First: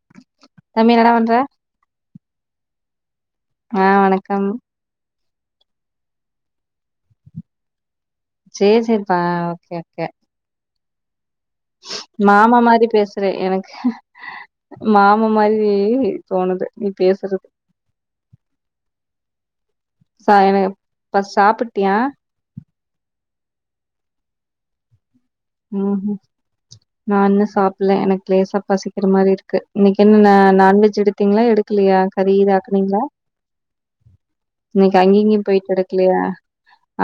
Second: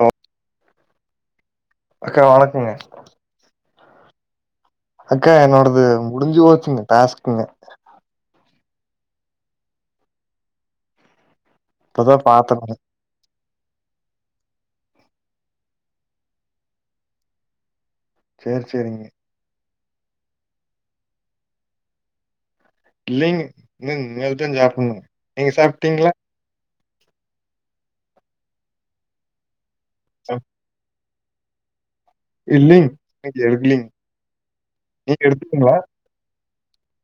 Hello தம்பி என்னடா பண்ற அக்கா வணக்குங்க ஆஹ் வணக்கம் அக்கா என்னோடது முடிஞ்சு போச்சுங்க டாஸ்குங்க சேரி சேரிப்பா ஓகே ஓகே இப்பதா மாமா பாத்தங்க மாரி பேசுற எனக் மாமா மாதிரி தோணுது நீ பேசுறது சேரி சேரிங் [unintelligible] சாப்பிட்டுயா இல்லிங்க இனிமேல்தாங்க சாப்டனு நீங்க சாப்டீங்களா ம்ஹூம் நா இன்னு சாப்ல எனக்கு லேசா பசிக்கிற மாரி இருக்கு இன்னைக்கு என்ன நான்வெஜ் எடுத்து எடுதீங்களா எடுக்கலயா கரி இல்லைங்க இதாக்குனீங்களா இன்னைக்கு எடுக்கலீங்க இன்னிக்கு நீங்க அங்கியிங்கியும் போய்ட்டு எடுத்துட்டீங்களா எடுக்கலயா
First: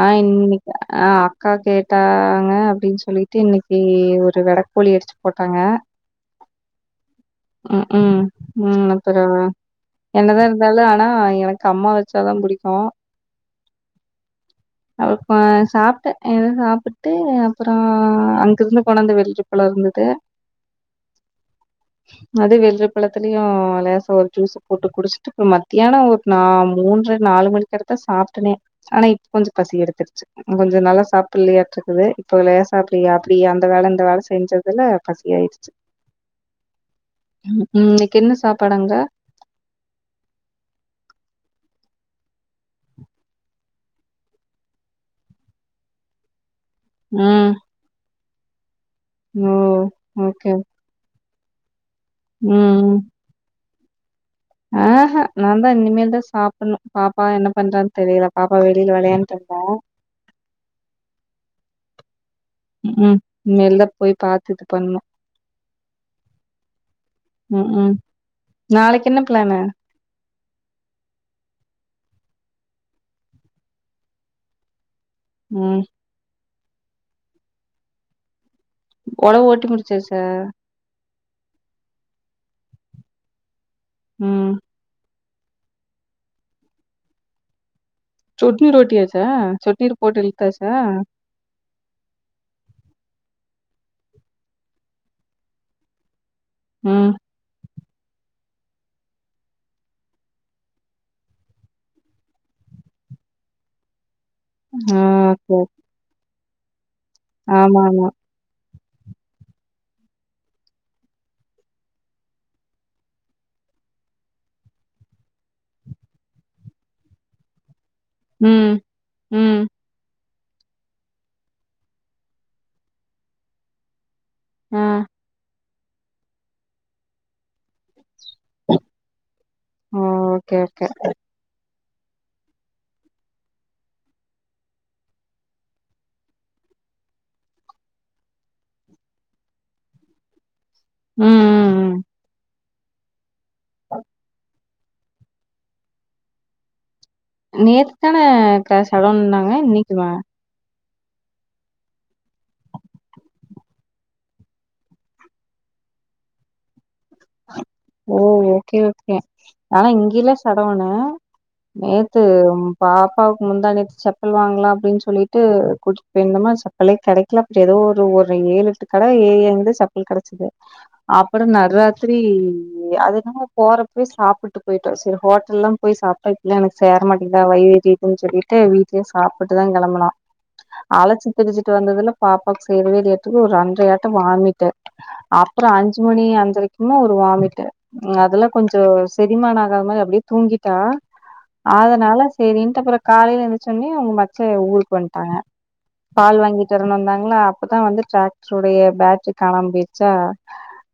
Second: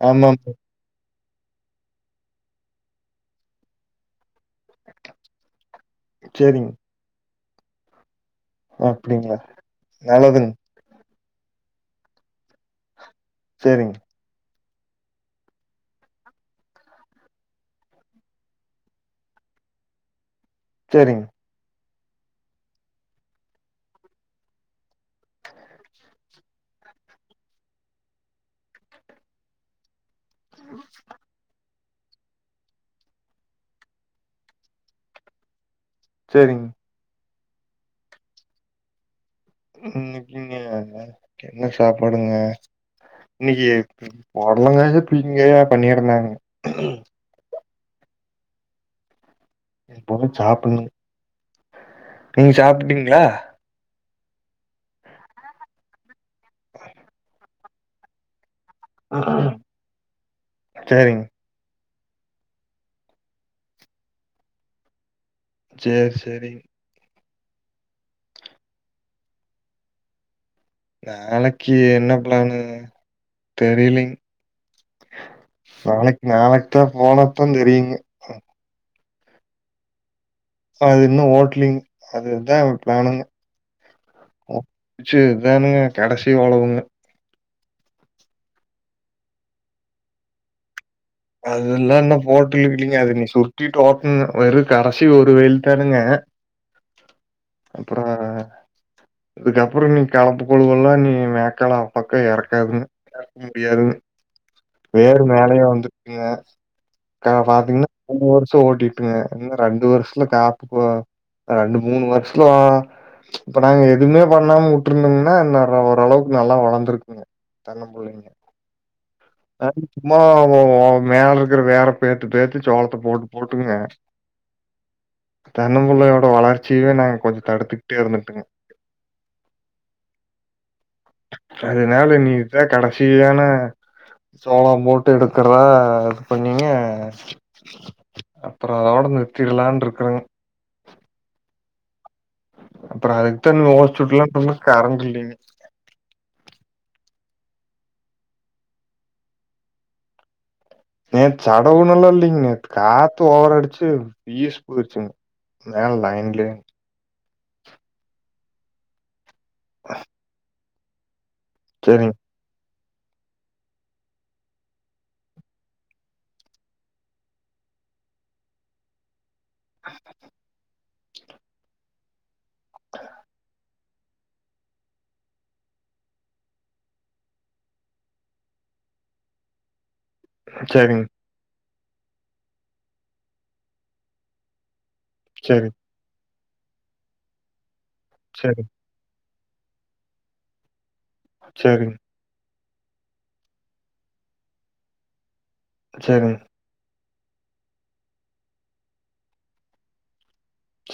ஆஹ் ஆமா இன்னிக்கு [unintelligible] கேட்டாங்க அப்டின்னு சொல்லி இன்னிக்கி ஒரு வெடக்கோழி அடிச்சு போட்டாங்க சேரிங்க உம் உம் உம் அப்டிங்களா [unintelligible] என்னதா நல்லதுங்க இருந்தாலும் ஆனா எனக்கு அம்மா வெச்சாதா புடிக்கும் சேரிங் அ சாப்ட ஏதோ சாபிட்டு அப்பறோ ஆஹ் அங்க இருந்து கொன்டத்த [unintelligible] இருந்தது சேரிங் அது வெள்ரிபழத்தலயும் லேச ஒரு ஜூச போட்டு குடிச்சுட்டு இப்ப மத்தியானம் ஒரு நா மூன்ற நாலு மணிக்கு கிட்டதா சாப்ட்டனே ஆனா இப்ப கொஞ்சம் பசி எடுத்துருச்சு கொஞ்சம் நல்லா சாப்டலியாட்ட அது இப்போ லேசா அப்டிய அப்டிய அந்த வேல இந்த வேல செஞ்சதுல பசி ஆய்டுச்சு சேரிங் உம் இன்னிக்கு என்ன சாப்பாடு அங்க இன்னிக்குங்களா என்ன சாப்பாடுங்க இன்னிக்கு போடலங்கயோ பீர்க்கங்காயோ பண்ணிருந்தாங்க ம் ஓ இப்பதா ஓகே சாப்புட்ணுங்க நீங்க சாப்ட்டீங்களா ஆஹ்ஹ நாந்தா இனிமேல் தா சாப்புட்ணு பாப்பா என்ன பண்றான் தெரியல பாப் பா வெளில வெளையான்ட்ருக்கா சேரிங்க உம் உம் மேல போய் பாத்து இது பண்ணு சேர் சேரிங் உம் உம் நாளைக்கு என்ன பிளானு நாளைக்கு என்ன பிளானு தெரிலீங் ம் நாளைக் நாளைக் க போனாத்தா தெரியுங்க ஒரளவு ஓட்டி முடிச்சாசா அஹ் அது இன்னு ஓட்லிங் அதுதா பிளானுங்க ம் சேர்ங்க தானுங்க கடசி ஒழவுங்க சொட்ணீர் ஓட்டியாச்சா சொட்ணீர் போட்டு இ்ழுத்தாச்சா அதுல்லா இன்ன போட்டியு இல்லீங்க அது நீ சுருட்டிட்டு ஓட்னு வெறு கடசி ஒரு வெயில் தானுங்க ம் அப்ற அதுக்கப்புற நீ கலப்பு கொழுவ எல்லா நீ மேக்கால பக்கம் எறக்காதுங்க எறக்க முடியாதுங்க ஆ வேரு ஓகே மேலயே வந்து ஆ ஹ ஆமா பாத்தீங்கன்னா ஆமா [unintelligible] வருஷோ ஓட்டிட்டுங்க என்ன ரெண்டு வருஷல காப்புக்கு ரெண்டு மூணு வருஷத்துல இப்ப நாங்க எதுவுமே பண்ணாம விட்டருந்தோங்கன்னா இன்னேற ஓரளவுக்கு நல்லா வளர்ந்தருக்குங்க தென்னப்புள்ளைங்க ம் ம் ஆஹ்மா ஓ மேல இருக்கிற வேர பேத்துப்பேத்து சோளத்தை போட்டு போட்டுங்க ஆஹ் தென்னம்பிள்ளையோட வளர்ச்சியவே நாங்க கொஞ்ச தடுத்துட்டே இருந்தம் ஓகே ஓகே அதனால நீதா கடைசியான சோளம் போட்டு எடுக்கதா இது பண்ணீங்க அப்புறோ அதோட நிறிதிரலான் இருக்குறங்க உஹம் உம் உம் அப்புற அது த நீங்க ஹஸிட்லா சொன்னா கரண்ட் இல்லீங்க நேத்து தானே கா சடோன்னாங்க இன்னைக்குமா நேத்து சடவுன்னல்லாம் இல்லைங்க காத்து ஓவரா அடிச்சு பீசு போயிச்சுங்க மேல லைன்ல ஓ ஓகே ஓகே ஆனா இங்கயில [unintelligible] சேரிங்க நேத்து பாப்பாவுக்கு முந்தா நேத்து செப்பல் வாங்கலாம் அப்படின்னு சொல்லிட்டு கூட்டிட்டு போயிருந்தமா செப்பலே கிடைக்கலா ஏதோ ஒரு ஏழுட்டு கடை வந்து சப்பல் கிடைச்சது அப்பறோ நடுர சரி அதுனால போறப்பவே போய் சாப்பிட்டு போயிட்டோம் சரி ஹோட்டல் எல்லாம் போய் சாப்பிட்டா இப்ப எனக்கு சேர மாட்டேங்குதா வைவேறதுன்னு சொல்லிட்டு வீட்டுலேயே சாப்பிட்டுதான் கிளம்புனோ சேரிங்க ஆல சித்தரி [unintelligible] விட்டு வந்ததுல பாப்பாவுக்கு செறவே இல்லய அஞ்சுவட்ட வாமிட்டு அப்புறோ சேரிங்க அஞ்சு மணி அந் இன்னோ ஒரு வாமிட்டு அதுல சரிங்க, கொஞ்சோ செரிமான ஆகாத மாறி அப்படியே தூங்கிட்டா சரிங்க, அதனால சேரின்டு அப்புறோ காலையில எந்திரிச்சாவுன்னாயு உங்க மச்ச ஊருக்கு வந்துட்டாங்க சரிங்க, பால் வாங்கிட்டு வரணும் தாங் ஏன்னா அப்பதான் வந்து டிராக்டருடைய பேட்ரி காணாம்மா போயிடுச்ச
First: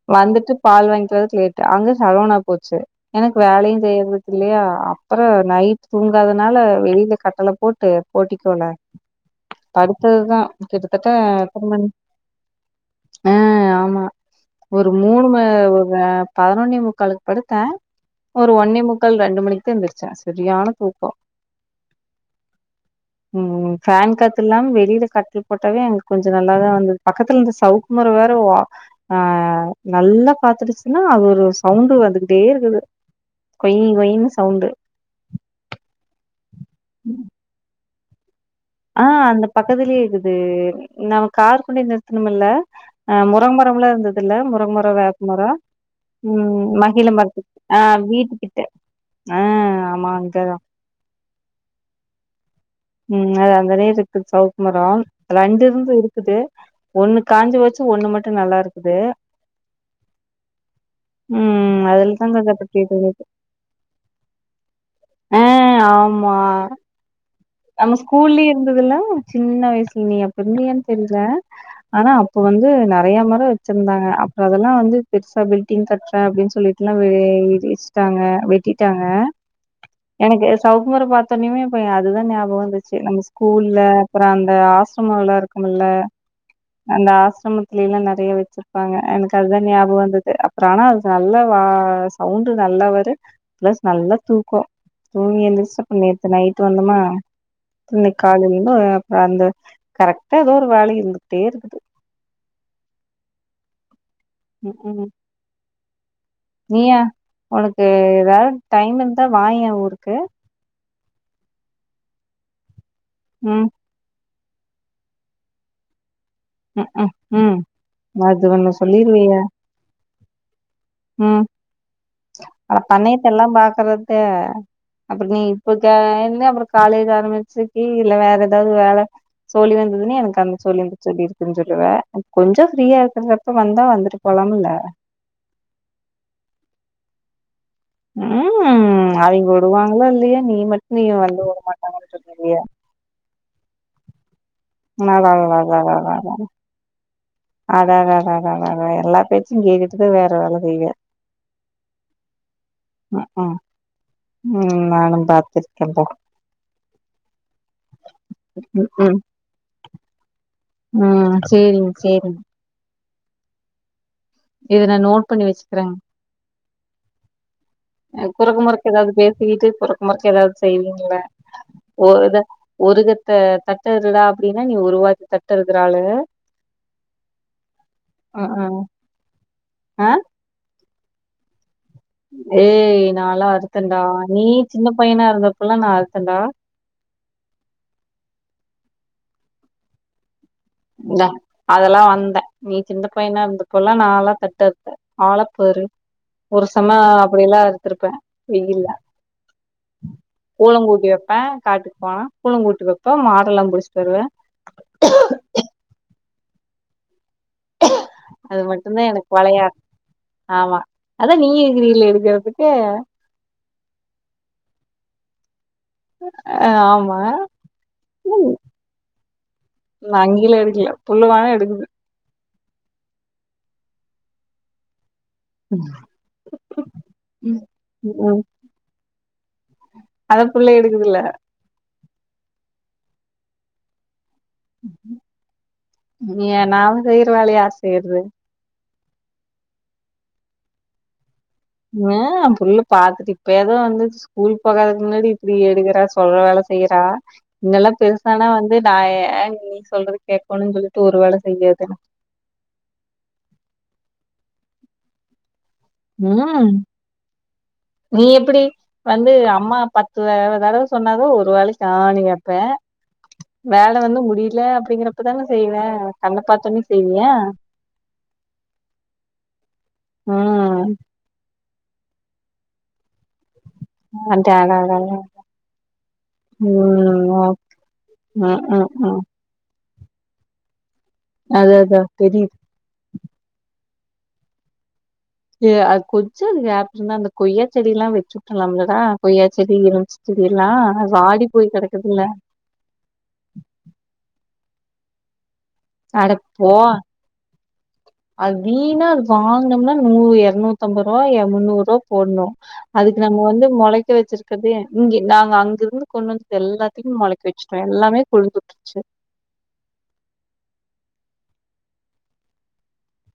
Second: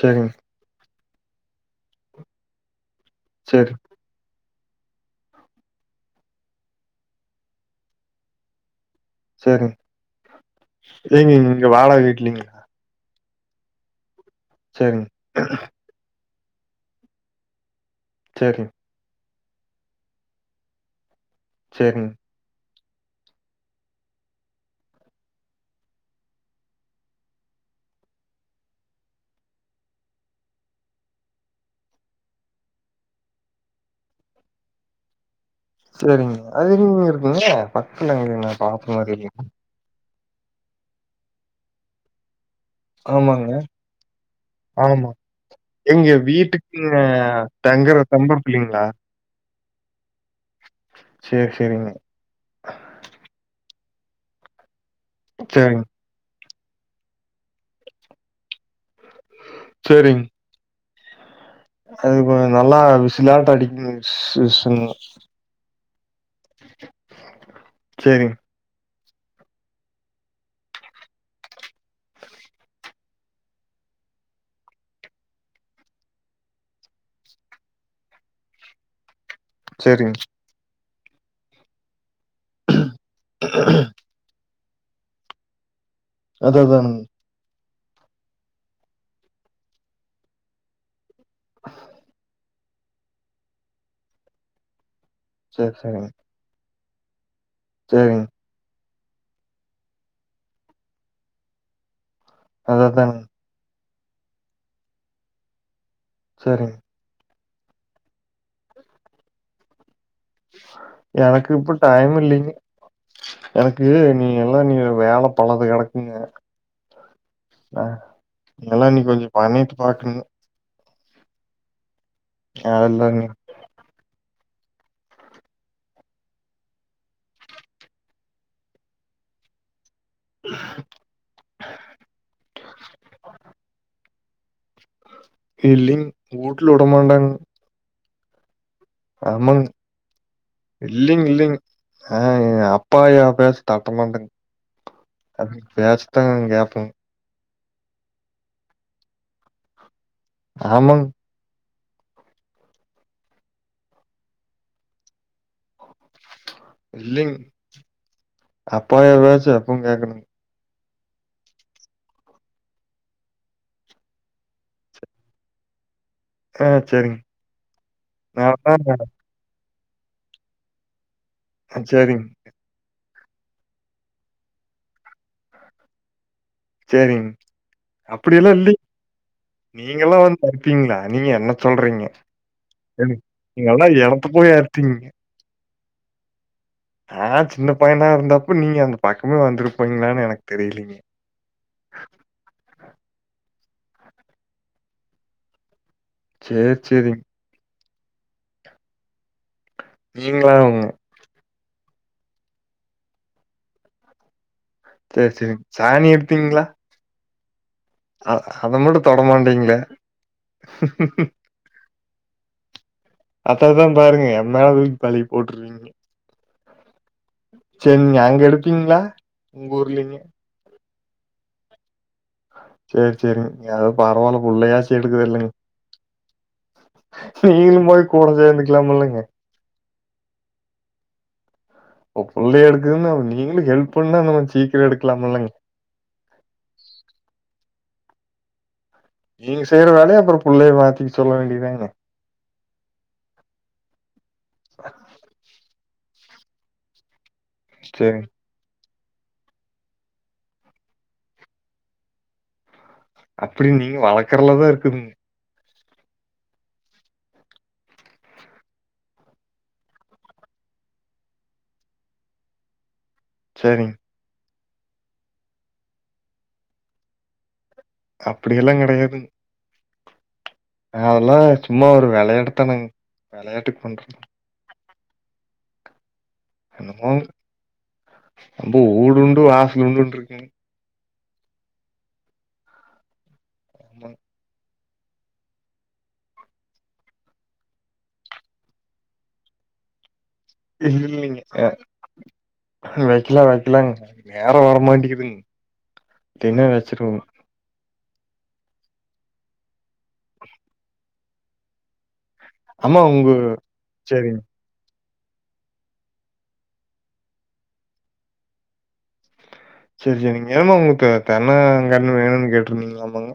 சரிங்க, வந்துட்டுப் அது வாங்கிட்டு வரதுக்கு லேட் அங்க சடேனா போச்சு எனக்கு சரி, வேலையும் செய்யுதற்கு இல்லையா அப்புறோ நைட் தூங்காதனால வெளியில கட்டல போட்டு போட்டிக்கோல சரிங்க. படுத்ததுதா கிட்டத்தட்ட ஏங்க இங்க எத்தன மணி வாடகை வீட்லீங்களா? ஏ ஆமா ஒரு சரிங்க, மூணு ம ஆ [inaudible] பதினொன்னே முக்காலுளுக்கு படுத்தேன் ஒரு சரிங்க, ஒன்னே முக்கால் ரெண்டு மணிக் த் எந்துரிச்சா செரியான தூக்கோ சேரிங் ம் ம் ஃபேன் காத்து இல்லாம வெளியில கட்டில் போட்டாவே எங்களுக்கு கொஞ்சோ நல்லாதான் வந்தது பக்கத்துல இருந்த சவுக்குமரம் வேற ஓவ் ஆ நல்லா பாத்துருச்சுன்னா அது ஒரு சவுண்டு வந்துகிட்டே இருக்குது கொய்ங் கொய்ங்னு சவுண்டு செரிங்க அது எங்கிங்க இருக்குங்க பக்த்துல இங்கின்களா ஆ அந்த பக்கத்துலையே இக்குது அது நாம கார் கொண்டேயி நிறுத்தணம்மல்ல அ ஆமாங்க, முரங்க மரம் எல்லா இருந்தது இல்ல முரங்கமரம் ஆமா. வேப்பமரம் எங்க உம் உம் வீட்டுக்குங்க மகில மரத்து ஆ தங்குற வீட்டு தம்புறது கிட்ட ஆ ஆமாங் சேரி சேரிங்க உம் அது அந்த நேர் இருக்குது சவுக்குமரம் ரெண்டு சரிங்க, இருந்து இருக்குது ஒண்ணு காஞ்சு போச்சு ஒண்ணு மட்டும் நல்லா இருக்குது செரிங் ம் அது அதுலதான் கொஞ்சோ நல்லா கதைப்பட்டு தோணுது. விசிலாட்ட அடிக்குங்க விசு விசுன்னு மா சரிங்க, ஸ்கூல்லையே இருந் இதுல்லாம் சின்ன வயசுல நீ பெருந்தையன்னு தெரில ஆனா அப்போ வந்து நெறைய மரம் வச்சுருந்தாங்க அப்பறோ அதெல்லாம் வந்து பெருசா பில்டிங் கட்டுற அப்டின்னு சொல்லிட்டு எல்லா இடிச்சட்டாங்க வெட்டிட்டாங்க சரிங்க. எனக்கு சௌ ஊர பாத்தோனுமே [unintelligible] அதுதான வந்துச்சு நம்ம ஸ்கூல்ல அப்பறோ அந்த [unintelligible] இருக்கும்ல்ல அது அதானுங்க. அந்த ஆசமத்து ல்லாம் நெறைய வச்சுருப்பாங்க எனக்கு அதுதான் ஞாபம் வந்துது அப்பறோ ஆனா அது நல்ல வா சவுண் நல்லா வரும் பிளஸ் நல்ல தூக்கோ துங்கி சரி, எந்திரிச்சு அப்ப சரிங்க, நேத்து நைட் [unintelligible] இன்னிக்கி சரிங்க. காலைல அந்த கரெக்டா ஏதோ ஒரு வேல இருந்துகிட்டே இருக்குது அதனுங்க உஹம் உம் சரிங்க. நீய உனக்கு ஏதாவது டைம் இருந்தா வா என் ஊருக்கு எனக்கு இப்ப டைம் இல்லிங் ம் எனக்கு நீ நீ எல்லாம் நீங்க வேல பலது கிடக்குங்க உஹ்ஹம் உம் அது ஒண்ணு இதெல்லாம் நீ கொஞ்சம் சொல்லீருவியே. பண்ணிட்டு பாக்கணுங்க. உம் அட அதுலங்க பண்ணையத்த எல்லாம் பாக்குறத அப்றம் நீ இப்ப சேந்து அப்றம் காலேஜ் ஆரம்பிச்சிக்கி, இல்ல வேற ஏதாவது வேல சோலி வந்து இங்ஙயே எனக்கு அந்த சோலி சோலி இருக்கு. சொல்லுவ. கொஞ்சம் ஃப்ரீயா இருக்றப்ப வந்தா வந்துட் போலாம்முல இல்லிங் ஊட்ல உடமாட்டாங்க. உம் உம் அவெங்க விடுவாங்ளோ இல்லயோ நீ மட்டும் நீ இல்லிங், வந்து இல்லிங். விட மாட்டாங்கன்னு சொல்லுவிய. தட்டமாட்டேங் கேப்பேங்க. [unintelligible] அடாடா அடாடா அடாடா எல்லா பேச்சும் கே இத வேற வேல செய்வ ஆமாங்க. அ ஆ நானு பாத்துருக்கே பா இல்லிங் அப்ப ம் ஏதாச்சு அப்பவு கே்கணுங். ம் சேரிங்க, சேரிங்க. இத நா நோட் பண்ணி வச்சிக்கிறேங். ஆ சரிங்க. குறக்கு மறுக்கு ஏதாவது பேசிக்கிட்டு குற நமக்கு ஏதாவது செய்வீங்கல்ல? அ சரிங்க, ஒருத ஒருகத் த தட்டு இதுல அப்டின்ன நீ உருவாக்கி தட்டு எடுக்குற ஆளு. செரிங்க், அப்டியெல்லா ம் ம் இல்லிங்க். நீங்க ஆ எல்லா வந்து பருப்பீங்ளா? நீங்க என்ன சொல்றீங்க? ஏய் ஏங்க நால்லா நீங்கல்லாம் அறுத்தேன்டா எடத்த நீ போய் சின்ன அறுத்தீங்க. பையனா இருந்த புல்லா நா அறுத்தன்டா ஆ சின்ன பையனா இருந்தப்ப நீங்க அந்த பக்கமே வந்துருப்பீங்களானு எனக்கு தெரியலீங்க. இந்தா அதெல்லா வந்தே நீ சின்ன பையனா இருந்த இப்பல்லா நால்லா தட்டு அறுப்பே ஆள பாரு. ஒரு சேரி சும சேரிங்க. அப்டி எல்லா இருக். அறுத்துருப்பே வெயில்ல. நீங்களா அவங்க? கூளங்கூட்டி வப்பே காட்டுக்கு போனா கூளங்கூட்டு வப்பே மாடெல்லா புடிச்சிட் வருவே. சேரி சேரிங்க. சாணி எடுத்தீங்ளா? அது மட்டுந்தா எனக்கு வளையாத் தொடமாட்டீங்களே. ஆமா அதா நீங்க இருக்றீங்லே எதுக்கே அத்ததுதா பாருங்க எம்மேலே தூக்கி பழிய போட்ரீங்க ஆ ஆமா செரி நீங்க அங்கே எடுப்பீங்ளா உங்க ஊர்லிங்க புள்ளுவானா எடுக்குது சேர் சேரி நீ அ பரவால்ல புள்ளயாச்சி எ எடுக்குது இல்லைங்க ம் நீங்களு போய் கூட ம் சேந்துக்கலா இல்லைங்க அத புள்ள எடுக்குதுல்ல உ புள்ளையே எடுக்குதுனு அவ நீங்களுக்கு ஹெல்ப் என்னவாஞ் ஏ நாவு செயிற வேளையார் சேர்து நீங்க செய்யுற வேல அப்புறோ புள்ளைய மாத்தி சொல்ல வேண்டிய ஆ புள்ள பாத்துட்டு இப்ப ஏதோ வந்து ஸ்கூல் போகாதுக்கு முன்னாடி இப்டி எடுக்கறா சொல்ற வேல செய்யறா இங்கெல்லா சரிங்க. பெருசானா வந்து நா ஏ நீ சொல்றது கேக்கோனுஞ் சொல்லிப்புட்டு ஒரு வேல செய்றது தான அப்படி நீங்க வளர்க்கறதுலதா இருக்குதுங் ம் நீ எப்படி வந்து அம்மா பத்து வ தடவ சொன்னா தா ஒரு வேலைக்கு ஆன்னு கேப்ப சரிங்க. வேல வந்து முடி இல்ல அப்படிங்கறப்பதான செய்வே கண்ண பாத்தோனே செய்வியா அப்படி எல்லா கெடையாதுங்க ம் அதெல்லா சும்மா ஒரு விளையாட தனங் வெளையாட்டுக் ம் [unintelligible] தாங்க ஆமா ம் என்னமோ ம் ஓக் ம் ம் ம் [unintelligible] இருக்கேங்க அத அதா தெரியுது ஆமாங்க ஏ அது கொஞ்சோ கேப்பிருந்தா அந்த கொய்யா செடிலா வச்சுட்டலாம்லடா கொய்யா செடி இருந்துச்சு இல் இல்லேங்க ஆ வெக்கலா வெக்கலாங்க அதுக்கு நேரோ வரு மாண்டிகுதுங் அடப்போ அது வீனா அது வாங்கனோம்னா நூறு எறநூத்ததம்ப ரூவா முன்னூறோ போடுணு ஆமா அதுக்கு உங்க நம்ம வந்து மொளைக்க சேரிங் வச்சிருக்கறதே இங்கே நாங்க அங்கருந்து கொண்டு வந்தது எல்லாத்தையு இங்க மொளைக்க வச்சுட்டே எல்லாமே கொழுந்துட்டுருச்சு செரி செரிங்க [unintelligible] தென்ன கன்னு வேணும்னு கேட்டிருந்தீங்களாமாங்க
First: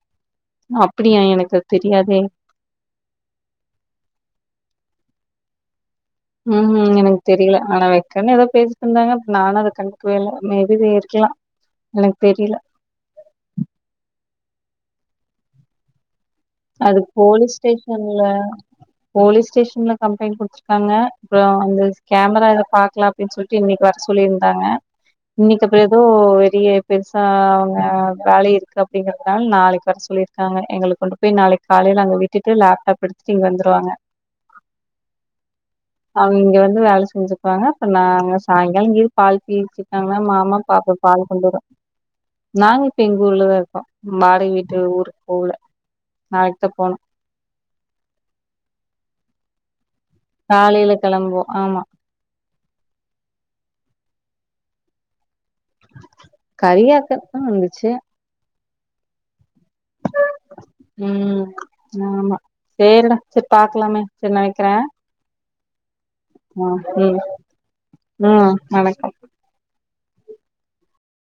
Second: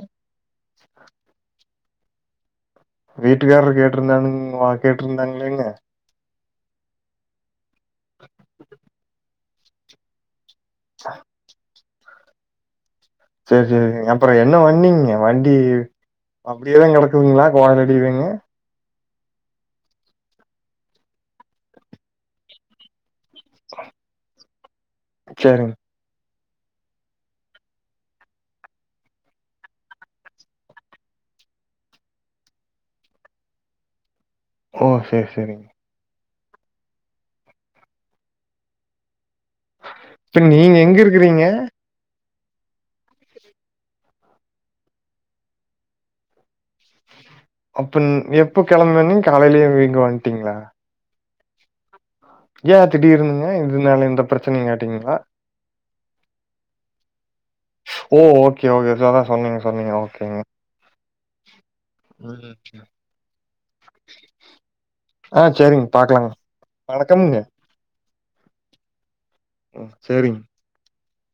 அப்படியா எனக்கு தெரியாதே வீட்டுக்காரர் கேடருந்தானுங் வா கேட்ருந்தாங்ளேங்க ம்ஹூம் எனக்கு தெரியல ஆனா வெக்கன்னு எதோ பேசிட்டுருந்தாங்க நானு அத கண்டுக்குவே இல்ல [unintelligible] எனக்கு தெரில செர் செரிங்க அப்பறோ என்ன வண்ணீங்க வண்டி அப்படியேதா அதுக்கு கெடக்குதுங்ளா போலீஸ் ஸ்டேஷன்ல [unintelligible] போலீஸ் ஸ்டேஷன்ல கம்ப்ளைண்டட் குடுத்துருக்கங்க அப்பறோ அந்த ஸ் கேமரால பாக்கலா அப்டின் சொல்லிட்டு இன்னைக்கு வர சொல்லிரு தாங்க இன்னிக்கு அ சேரிங் ப்பறோ எதோ பெ பெருசா அவங்க வேலை இருக்கு அப்படிங்கறதுனால நாளைக்கு வர சொல்லிருக்காங்க எங்களுக்கு பேய் நாளைக் காலையில அங்க விட்டுட்டு லேப்டாப் எடுத்துட்டு இங்க வந்துருவாங்க ஓ சேர் செரிங்க அவங் இங்க வந்து வேல செஞ்சுபாங்க இப்ப நாங்க சாயங்கால இரு பால் தீச்சுட்டாங்க இப்ப மாமா நீங்க பாப்பா எங்க பால் இருக்குறீங்க கொண்டுவரு நாங்க இப்ப எங்க ஊர்லதா இருக்கோ வாடகை வீட்டு ஊரு ஊருல நாளைக்த்தா போனு அப்பன் நி எப்ப கிளம்புவ நீ காலையிலயே வீங்குவாங் காலையில கெளம்பு ஆமா ஏ திடீர்னு இதனால எந்த பிரச்சனையு காட்டீங்களா கரியாத்த ஃபோனு வந்துச்சு ஓ! ஓகே ஓகே சோ அதா சொன்னீங் உம் ஆமா ம். சரிட சரி பாக்கலாமே சரி நா வைக்கிறே ஆ, சரிங்க பாக்கலாங்க. ஆஹ் உம் வணக்கம்ங்க. உம் வணக்க சரிங்க